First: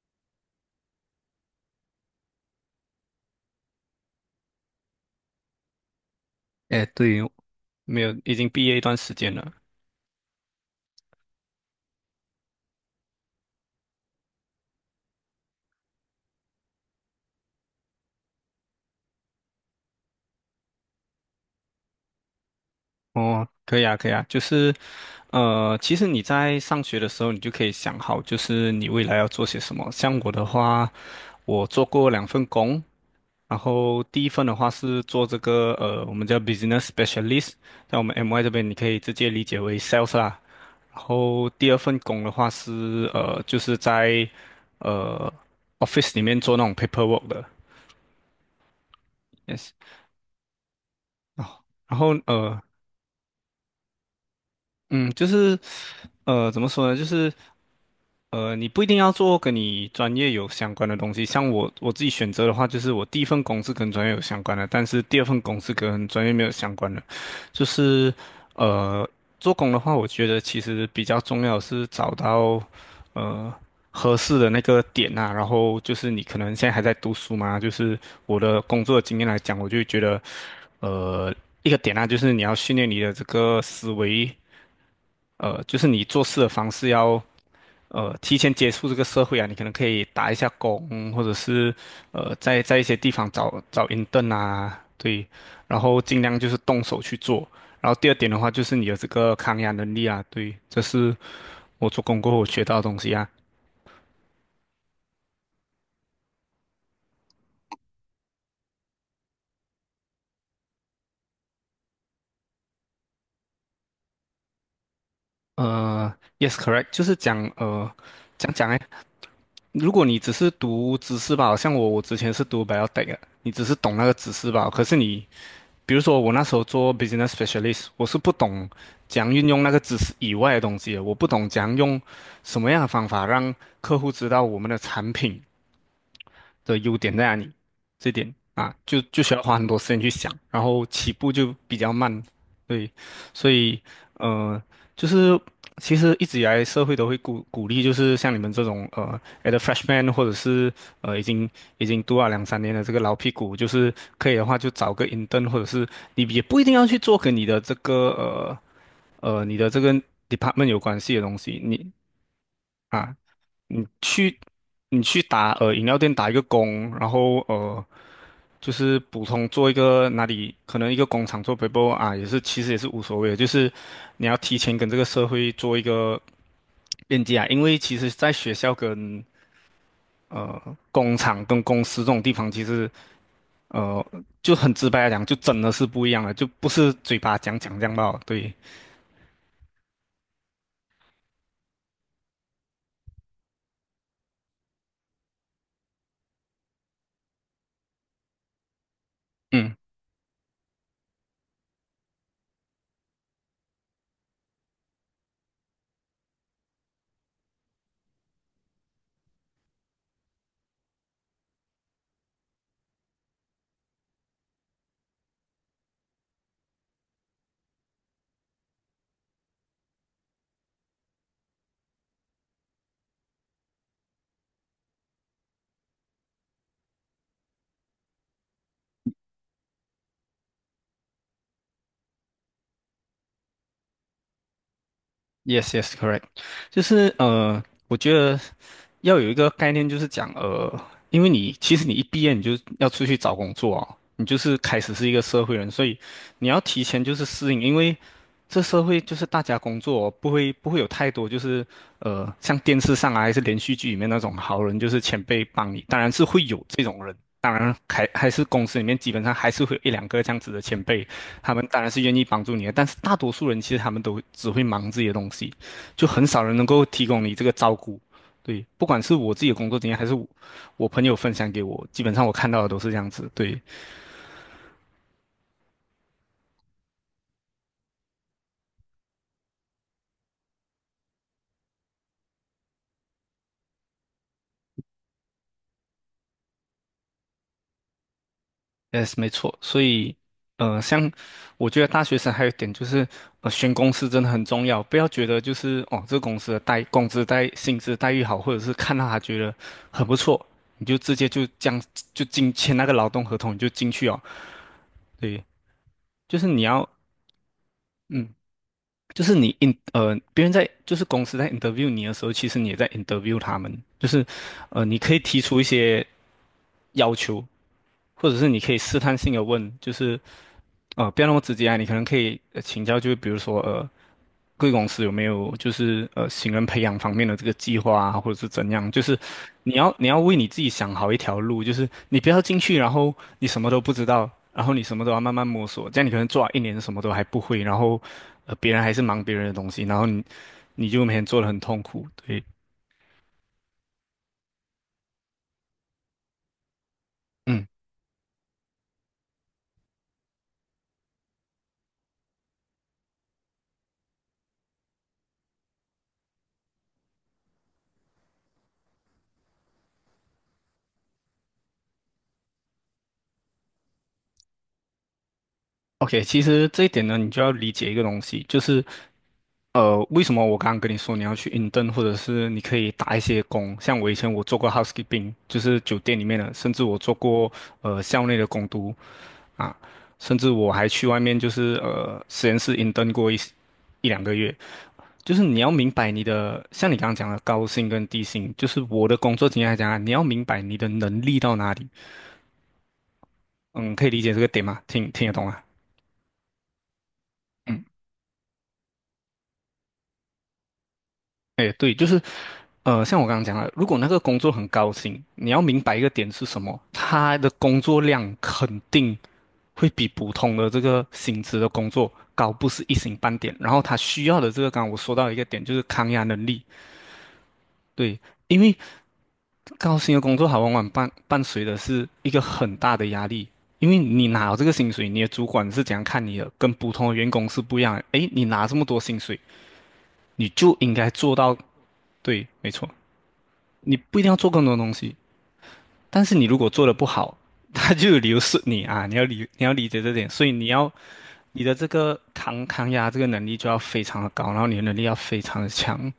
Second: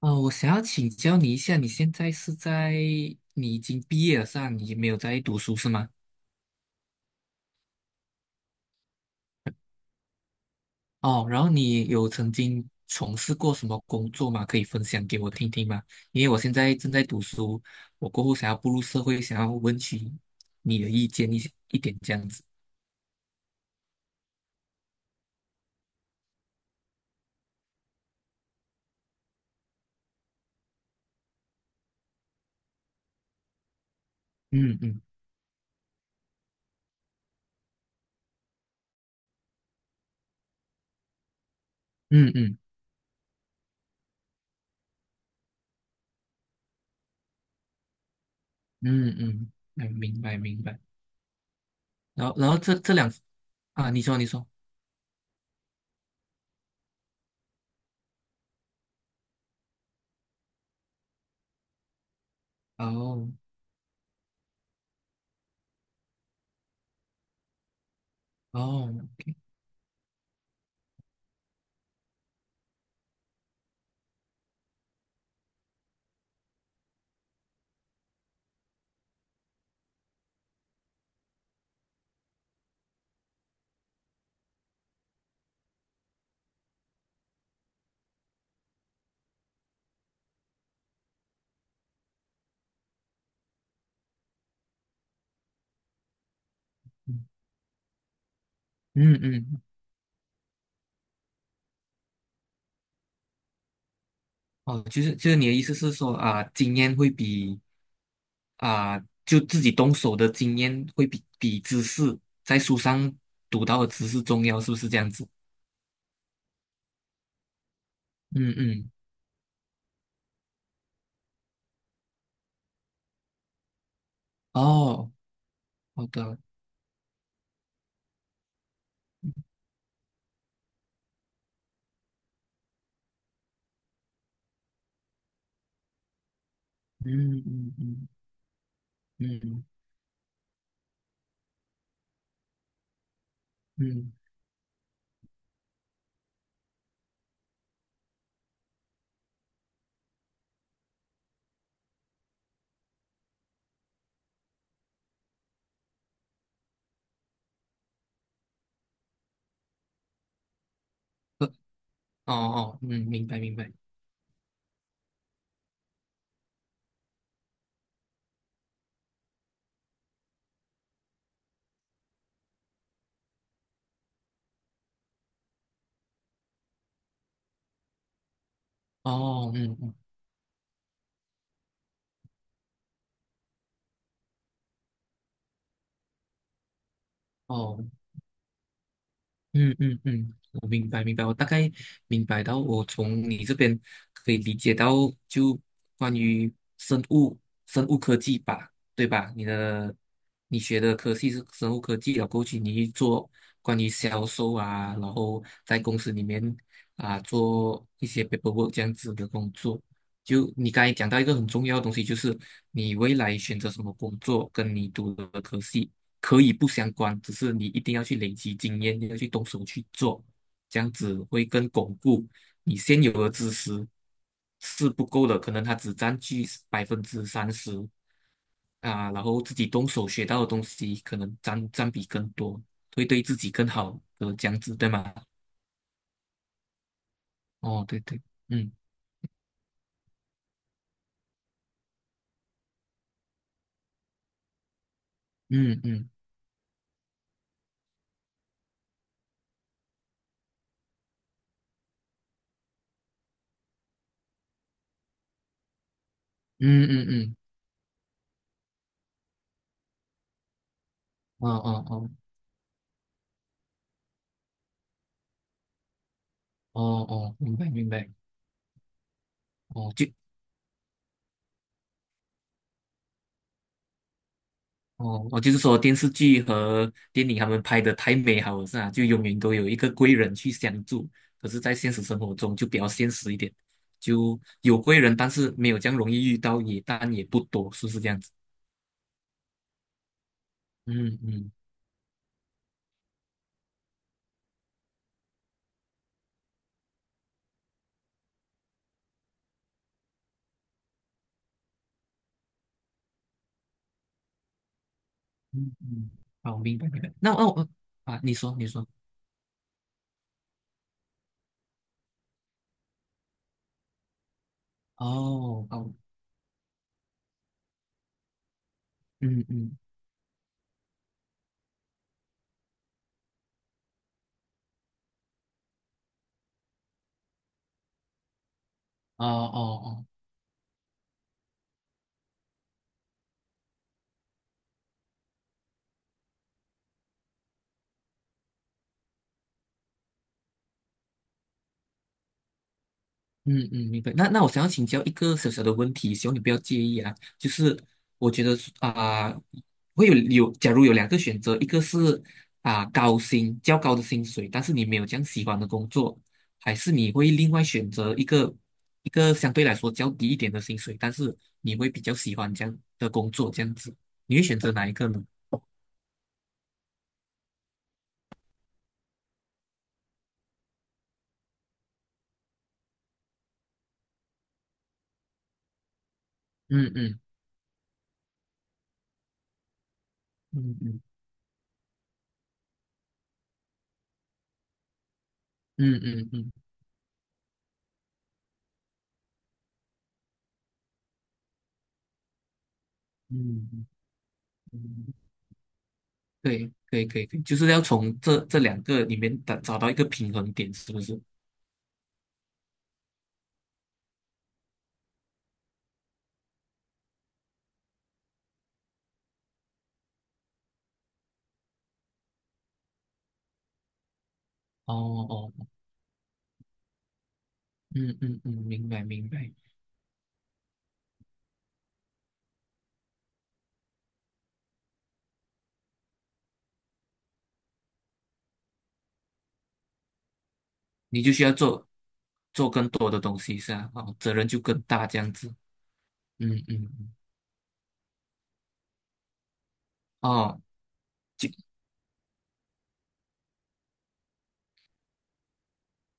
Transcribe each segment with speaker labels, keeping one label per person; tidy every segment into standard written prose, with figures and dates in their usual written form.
Speaker 1: 哦，我想要请教你一下，你现在是在，你已经毕业了是吧？你没有在读书是吗？
Speaker 2: 哎，对，没有，已经毕业一段时间了。
Speaker 1: 哦，然后你有曾经从事过什么工作吗？可以分享给我听听吗？因为我现在正在读书，我过后想要步入社会，想要问起你的意见一些一点这样子。
Speaker 2: 哦，可以啊，可以啊，就是，其实你在上学的时候，你就可以想好，就是你未来要做些什么。像我的话，我做过两份工，然后第一份的话
Speaker 1: 嗯嗯
Speaker 2: 是做这个，我们叫 business specialist，在我们 MY 这边，你可以直接理解为 sales 啦。然后第二份工的
Speaker 1: 嗯
Speaker 2: 话
Speaker 1: 嗯
Speaker 2: 是，就是在，呃，office 里面做那种 paperwork 的
Speaker 1: 嗯嗯，
Speaker 2: ，yes。
Speaker 1: 嗯，明白明白。
Speaker 2: 哦，然后
Speaker 1: 然后这两啊，你说你说，
Speaker 2: 嗯，就是，怎么说呢？就是，你不一定要做跟你专业有相关的东西。像我自己选择的话，就是我第一
Speaker 1: 哦
Speaker 2: 份工是跟专业有相关的，但是第二份工是跟专业没有相关的。就是，
Speaker 1: 哦，
Speaker 2: 呃，做工的话，我觉得其实比较重要的是找到，呃，合适的那个点啊。然后就是你可能现在还在读书嘛，就是我的工作经验来讲，我就觉得，呃，一个点啊，就是你要训练你的这个思维。就是你做事的方式要提前接触这个社会啊，你可能可以打一下工，或者是在一些地方找找 intern 啊，对，然后尽量就是动手去
Speaker 1: 嗯
Speaker 2: 做。然后第二点的话，就是你有这
Speaker 1: 嗯
Speaker 2: 个抗
Speaker 1: 嗯
Speaker 2: 压能力啊，对，这是我做工过后我学到的东西啊。
Speaker 1: 哦，就是你的意思是说啊，经验会比啊，就自己动手的经验会比知识在书上读到的知识重要，是不是这样子？
Speaker 2: 呃，yes correct，就是讲呃讲
Speaker 1: 嗯
Speaker 2: 讲哎，
Speaker 1: 嗯，
Speaker 2: 如果你只是读知识吧，好像我之前是读 biotech 的，你只是懂那个知识吧，可是
Speaker 1: 哦，
Speaker 2: 你比如
Speaker 1: 好
Speaker 2: 说我
Speaker 1: 的，
Speaker 2: 那时候做 business specialist，我是不懂怎样运用那个知识以外的东西的，我不懂怎样用什么样的方法让客户知道我们的产品的优点在哪
Speaker 1: 嗯
Speaker 2: 里，
Speaker 1: 嗯嗯
Speaker 2: 这点啊，就需要花
Speaker 1: 嗯
Speaker 2: 很多时间去想，然后起步就比较慢，对，所以
Speaker 1: 嗯，
Speaker 2: 呃，就是其实一直以来社会都会鼓励，就是像你们这种at a freshman 或者是已经读了两三年的这个老屁股，就是可以的话就找个 intern，或者是你也不一定要去做跟你的这个你的这个 department 有关系的东
Speaker 1: 呃
Speaker 2: 西，你
Speaker 1: 哦哦，嗯，
Speaker 2: 啊，
Speaker 1: 明白明白，
Speaker 2: 你去你去打饮料店打一个工，然后就是普通做一个哪里可能一个工厂做 paper 啊，也是其实也是无所谓的，就是你要提前跟这个社会做一个链接啊，因为其实在学校跟
Speaker 1: 哦嗯嗯
Speaker 2: 呃工厂跟公司这种地方，其实呃就很直白来讲，就真的是不一样了，就不是嘴巴讲讲这
Speaker 1: 哦，
Speaker 2: 样吧，对，
Speaker 1: 嗯嗯嗯，我明白明白，我大概明白到，我从你这边可以理解到，就关于生物生物科技吧，对吧？
Speaker 2: 嗯
Speaker 1: 你学的科系是生物科技，了，过去你去做关于销售啊，然后在公司里面啊做一些 paperwork 这样子的工作。就你刚才讲到一个很重要的东西，就是你未来选择什么工作，跟你读的科系。可以不相关，只是你一定要去累积经验，你要去动手去做，这样子会更巩固你现有的知识是不够的，可能它只占据百分之三十啊，然后自己动手学到的东西可能占比更多，会对自己更好的这样子，对吗？
Speaker 2: Yes, yes, correct，就是
Speaker 1: 哦，
Speaker 2: 我
Speaker 1: 对
Speaker 2: 觉
Speaker 1: 对，
Speaker 2: 得
Speaker 1: 嗯
Speaker 2: 要有一个概念，就是讲因为你其实你一毕业你就要出去找工作哦，你就是开始是一个社会人，
Speaker 1: 嗯
Speaker 2: 所以
Speaker 1: 嗯
Speaker 2: 你要提前就是适应，因为这社会就是大家工作哦不会有太多就是像电视上啊还是连续剧里面那种好人就是前辈帮你，当然是会有
Speaker 1: 嗯
Speaker 2: 这种
Speaker 1: 嗯
Speaker 2: 人，
Speaker 1: 嗯，
Speaker 2: 当然还是公司里面基本上还是会有一两个这样子的前辈，
Speaker 1: 哦
Speaker 2: 他们当
Speaker 1: 哦
Speaker 2: 然是
Speaker 1: 哦
Speaker 2: 愿意帮助你的，但是大多数人其实他们都只会忙自己的东西，就很少人能
Speaker 1: 哦
Speaker 2: 够提供你
Speaker 1: 哦，
Speaker 2: 这个
Speaker 1: 明白
Speaker 2: 照
Speaker 1: 明
Speaker 2: 顾。
Speaker 1: 白，
Speaker 2: 对，不管是我自己的工作经
Speaker 1: 哦
Speaker 2: 验，还
Speaker 1: 就
Speaker 2: 是我朋友分享给我，基本上我看到的都是这样子。对
Speaker 1: 哦，我就是说电视剧和电影他们拍的太美好了，是啊，就永远都有一个贵人去相助。可是，在现实生活中就比较现实一点，就有贵人，但是没有这样容易遇到，也但也不多，是不是这样子？
Speaker 2: ，yes，没错。所以，像
Speaker 1: 嗯嗯
Speaker 2: 我觉得大学生还有一点就是，选公司真的很重要，不要觉得就是哦，这个公司的待工资待薪资待遇好，或者是看到他觉得很不错，你就直接就这样就签那个劳动合同，你就进去哦。对，
Speaker 1: 嗯嗯，
Speaker 2: 就是
Speaker 1: 好，
Speaker 2: 你
Speaker 1: 明白
Speaker 2: 要。
Speaker 1: 明白。那哦哦啊，
Speaker 2: 嗯，
Speaker 1: 你说你说，
Speaker 2: 就是你 别人在就是公司在 interview 你的时候，其实你也在 interview 他们，就是你可以提出一
Speaker 1: 哦哦，
Speaker 2: 些要求，或者是你可以试探性的
Speaker 1: 嗯
Speaker 2: 问，
Speaker 1: 嗯，
Speaker 2: 就是不要那么直接啊，你可能可以请教，就是比如说贵公司有没有就是新人培养方面的这个计划啊，或者是怎样，就是
Speaker 1: 哦哦
Speaker 2: 你要为你自己想好一条路，就是你不要进去，然后你什么都不知道，然后你什么都要慢慢摸索，这样你可能做了一年什么都还不会，然后。别人还是忙别人的东西，然后你就每天做的很痛苦。对，
Speaker 1: 嗯嗯，明白。那我想要请教一个小小的问题，希望你不要介意啊。就
Speaker 2: 嗯
Speaker 1: 是我觉得啊、会有，假如有两个选择，一个是啊、高薪较高的薪水，但是你没有这样喜欢的工作，还是你会另外选择一个相对来说较低一点的薪水，但是你会比较喜欢这样的工作，这样子，你会选择哪一个呢？
Speaker 2: ，OK，其实这一点呢，你就要理解一个东西，就是为什么我刚刚跟你说你要去 intern，或者是你可以打一些工，像我以前我做过 housekeeping，就是酒店里面的，甚至
Speaker 1: 嗯
Speaker 2: 我做
Speaker 1: 嗯
Speaker 2: 过校内的工读啊，甚至我
Speaker 1: 嗯
Speaker 2: 还
Speaker 1: 嗯
Speaker 2: 去外面就是实验室 intern 过一两个月。就是你要明
Speaker 1: 嗯
Speaker 2: 白你
Speaker 1: 嗯嗯嗯
Speaker 2: 的，像你刚刚讲的高薪跟低薪，就是我的工作经验来讲啊，你要明白你的能力到哪里。
Speaker 1: 嗯嗯。
Speaker 2: 嗯，可以理解这个点
Speaker 1: 嗯
Speaker 2: 吗？听
Speaker 1: 嗯
Speaker 2: 听得懂啊？
Speaker 1: 对，可以，可以，可以，就是要
Speaker 2: 嗯
Speaker 1: 从这两个里面找到一个平衡点，是不是？
Speaker 2: 哎，对，就是，像我刚刚讲了，如果那个工作很高薪，你要明白一个点是什么，他的工作量肯定会比普通的这个薪资的工作高，不是一星半点。然后他需要的这个，刚刚
Speaker 1: 哦
Speaker 2: 我说到一个
Speaker 1: 哦，
Speaker 2: 点，
Speaker 1: 哦
Speaker 2: 就是抗压能力。
Speaker 1: 嗯
Speaker 2: 对，
Speaker 1: 嗯嗯，
Speaker 2: 因为
Speaker 1: 明白明白，
Speaker 2: 高薪的工作，它往往伴随的是一个很大的压力。因为你拿了这个薪水，你的主管是怎样看你的，跟普通的员工是不一样的。诶，你拿这么多薪水，你就应该
Speaker 1: 你就
Speaker 2: 做
Speaker 1: 需要
Speaker 2: 到，
Speaker 1: 做
Speaker 2: 对，
Speaker 1: 做
Speaker 2: 没
Speaker 1: 更
Speaker 2: 错。
Speaker 1: 多的东西，是啊，
Speaker 2: 你
Speaker 1: 哦，
Speaker 2: 不一定
Speaker 1: 责
Speaker 2: 要
Speaker 1: 任
Speaker 2: 做
Speaker 1: 就
Speaker 2: 更多
Speaker 1: 更
Speaker 2: 东
Speaker 1: 大
Speaker 2: 西，
Speaker 1: 这样子，
Speaker 2: 但是你
Speaker 1: 嗯
Speaker 2: 如果做
Speaker 1: 嗯，
Speaker 2: 的不
Speaker 1: 嗯
Speaker 2: 好，他就有理由是你啊，你要理解这点，所以
Speaker 1: 哦，就
Speaker 2: 你的这个抗压这个能力就要非常的高，然后你的能力要非常的强，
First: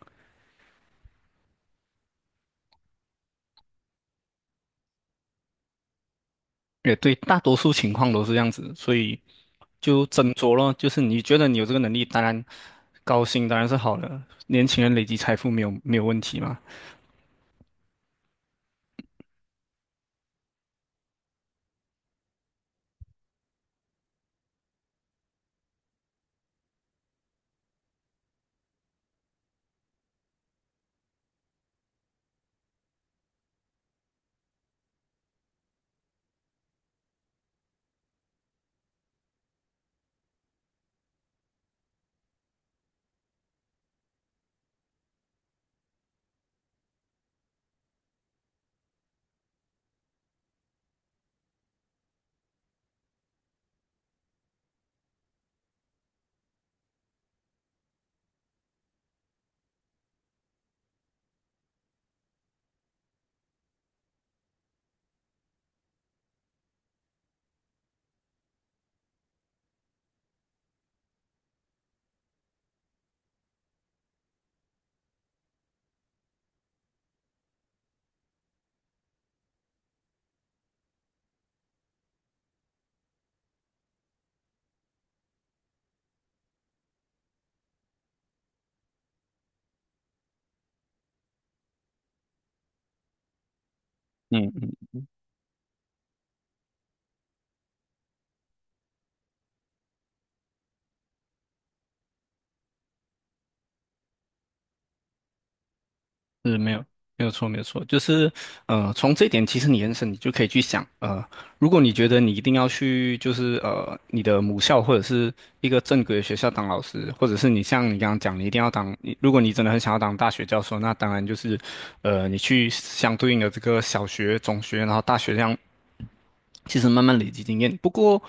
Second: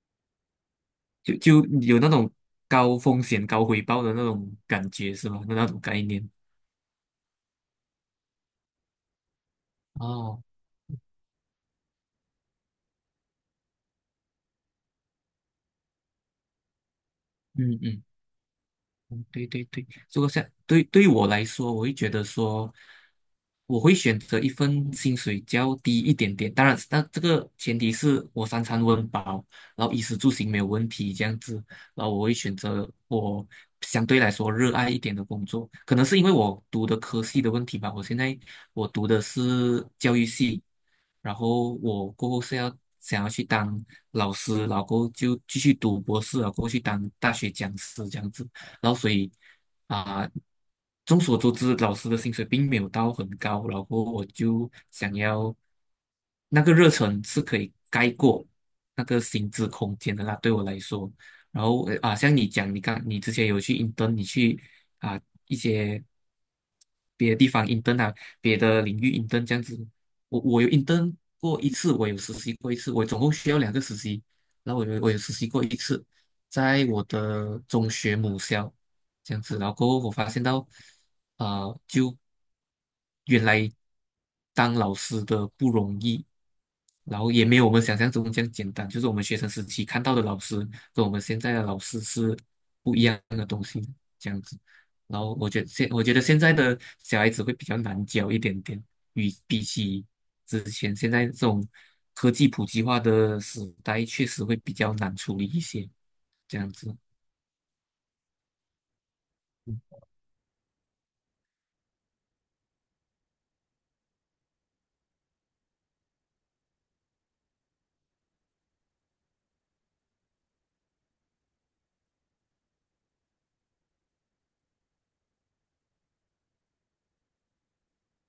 Speaker 1: 就有那种高风险高回报的那种感觉是吗？那种概念，
Speaker 2: 也对，大多数情况都是这样子，所以就斟
Speaker 1: 哦，
Speaker 2: 酌咯，就是你觉得你有这个能力，当然高薪当然是好的，年轻人累积财富没有问题嘛，
Speaker 1: 嗯嗯。嗯对对对，如果像对于我来说，我会觉得说，我会选择一份薪水较低一点点。当然，那这个前提是我三餐温饱，然后衣食住行没有问题这样子。然后我会选择我相对来说热爱一点的工作，可能是因为我读的科系的问题吧。我现在我读的是教育系，然后我过后想要去当老师，然后过后就继续读博士，然后过后去当大学讲师这样子。然后所以啊、众所周知，老师的薪水并没有到很高，然后我就想要那个热忱是可以盖过那个薪资空间的啦，对我来说。然后啊，像你讲，你之前有去 i n 啊一些别的地方 i n 啊，别的领域 i n 这样子。我有 i n 过一次，我有实习过一次，我总共需要两个实习，然后我有实习过一次。在我的中学母校这样子，然后过后我发现到，啊，就原来当老师的不容易，然后也没有我们想象中这样简单，就是我们学生时期看到的老师跟我们现在的老师是不一样的东西，这样子。
Speaker 2: 嗯
Speaker 1: 然后我觉得现在的小孩子会比较难教一点点，与比起之前现在这种科技普及化的时代，确实会比较难处理一些。
Speaker 2: 是
Speaker 1: 这样子。
Speaker 2: 没有错，就是从这一点其实你延伸，你就可以去想，如果你觉得你一定要去，就是你的母校或者是一个正规的学校当老师，或者是你像你刚刚讲，你一定要当，你如果你真的很想要当大学教授，那当然就是，你去相对应的这个小学、中学，然后大学这样其实慢慢累积经验。不过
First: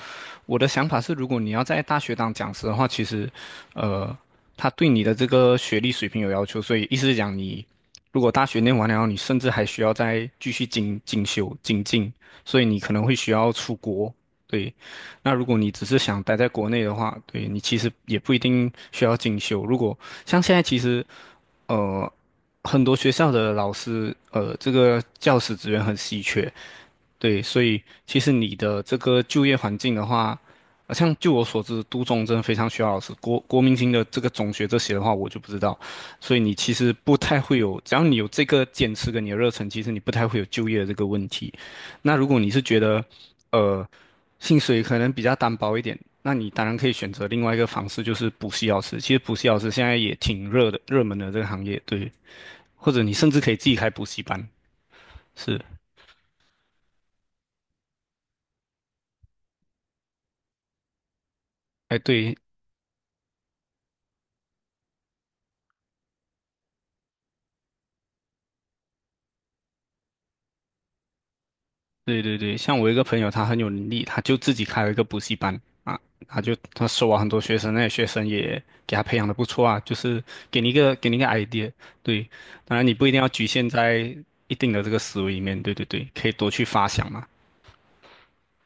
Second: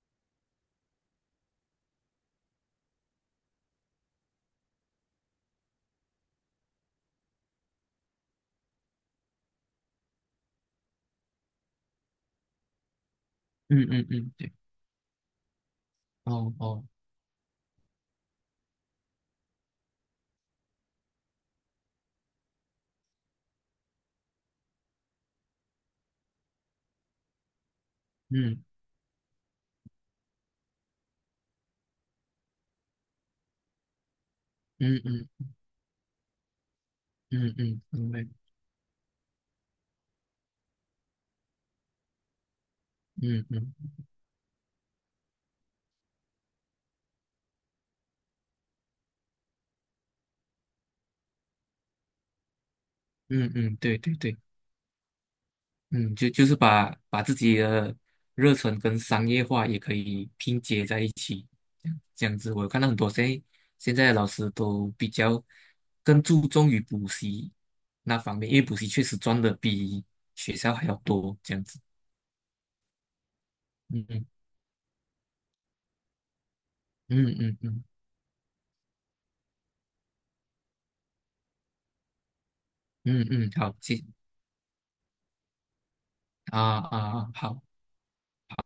Speaker 2: 我的想法是，如果你要在大学当讲师的话，其实，呃，他对你的这个学历水平有要求，所以意思是讲你。如果大学念完了，你甚至还需要再继续精进，所以你可能会需要出
Speaker 1: 嗯嗯
Speaker 2: 国。
Speaker 1: 嗯，对，
Speaker 2: 对，那如果你只是想待在
Speaker 1: 哦
Speaker 2: 国内
Speaker 1: 哦，
Speaker 2: 的话，对你其实也不一定需要进修。如果像现在，其实呃，很多学校的老师，这个教师资源很稀缺，对，所以其实你
Speaker 1: 嗯
Speaker 2: 的这个就业环境的话，像就我所知，都中真的非常需要老师。国民型的这个中学这些
Speaker 1: 嗯
Speaker 2: 的话，我就不
Speaker 1: 嗯
Speaker 2: 知道。所以你其实不太
Speaker 1: 嗯
Speaker 2: 会有，
Speaker 1: 嗯，
Speaker 2: 只要
Speaker 1: 明
Speaker 2: 你
Speaker 1: 白，
Speaker 2: 有这个坚持跟你的热忱，其实你不太会有就业的这个问题。那如果你是觉得，
Speaker 1: 嗯嗯
Speaker 2: 呃，薪水可能比较单薄一点，那你当然可以选择另外一个方式，就是补习老师。其实补习老师现在也挺热的，热门的这个行业，对。或者你甚至可
Speaker 1: 嗯
Speaker 2: 以自己
Speaker 1: 嗯，
Speaker 2: 开
Speaker 1: 对
Speaker 2: 补
Speaker 1: 对
Speaker 2: 习
Speaker 1: 对，
Speaker 2: 班，是。
Speaker 1: 嗯，就是把自己的热忱跟商业化也可以拼接在一起，这
Speaker 2: 哎，
Speaker 1: 样这
Speaker 2: 对，
Speaker 1: 样子，我有看到很多现在的老师都比较更注重于补习那方面，因为补习确实赚的比学校还要多，这样子，
Speaker 2: 对对对，像我一个朋友，他很有能力，
Speaker 1: 嗯
Speaker 2: 他
Speaker 1: 嗯
Speaker 2: 就自己开了一个补习班啊，他就他收啊
Speaker 1: 嗯
Speaker 2: 很多学
Speaker 1: 嗯
Speaker 2: 生，那
Speaker 1: 嗯
Speaker 2: 些学生也给他培养的不错啊，就是给你一个 idea，对，当然你不一定
Speaker 1: 嗯
Speaker 2: 要局
Speaker 1: 嗯，
Speaker 2: 限
Speaker 1: 好，
Speaker 2: 在一定的这个思维里面，对对对，可以多
Speaker 1: 啊
Speaker 2: 去发
Speaker 1: 啊
Speaker 2: 想嘛，
Speaker 1: 啊，好。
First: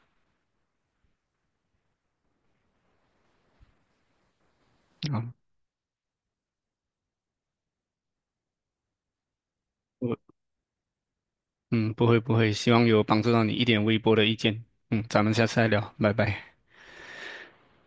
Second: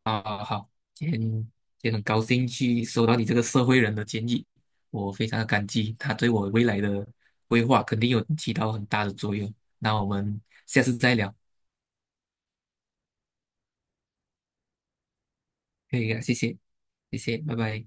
Speaker 1: 啊好好，今天也很高兴去收到你这个社会人的建议，我非
Speaker 2: 啊，
Speaker 1: 常的感激，他对我未来的规划肯定有起到很大的作用。那我
Speaker 2: 我
Speaker 1: 们下次再聊，
Speaker 2: 嗯不会，希望有帮助到你一点微薄的意见，嗯，咱们下次再聊，
Speaker 1: 可以
Speaker 2: 拜
Speaker 1: 啊，谢
Speaker 2: 拜。
Speaker 1: 谢，谢谢，拜拜。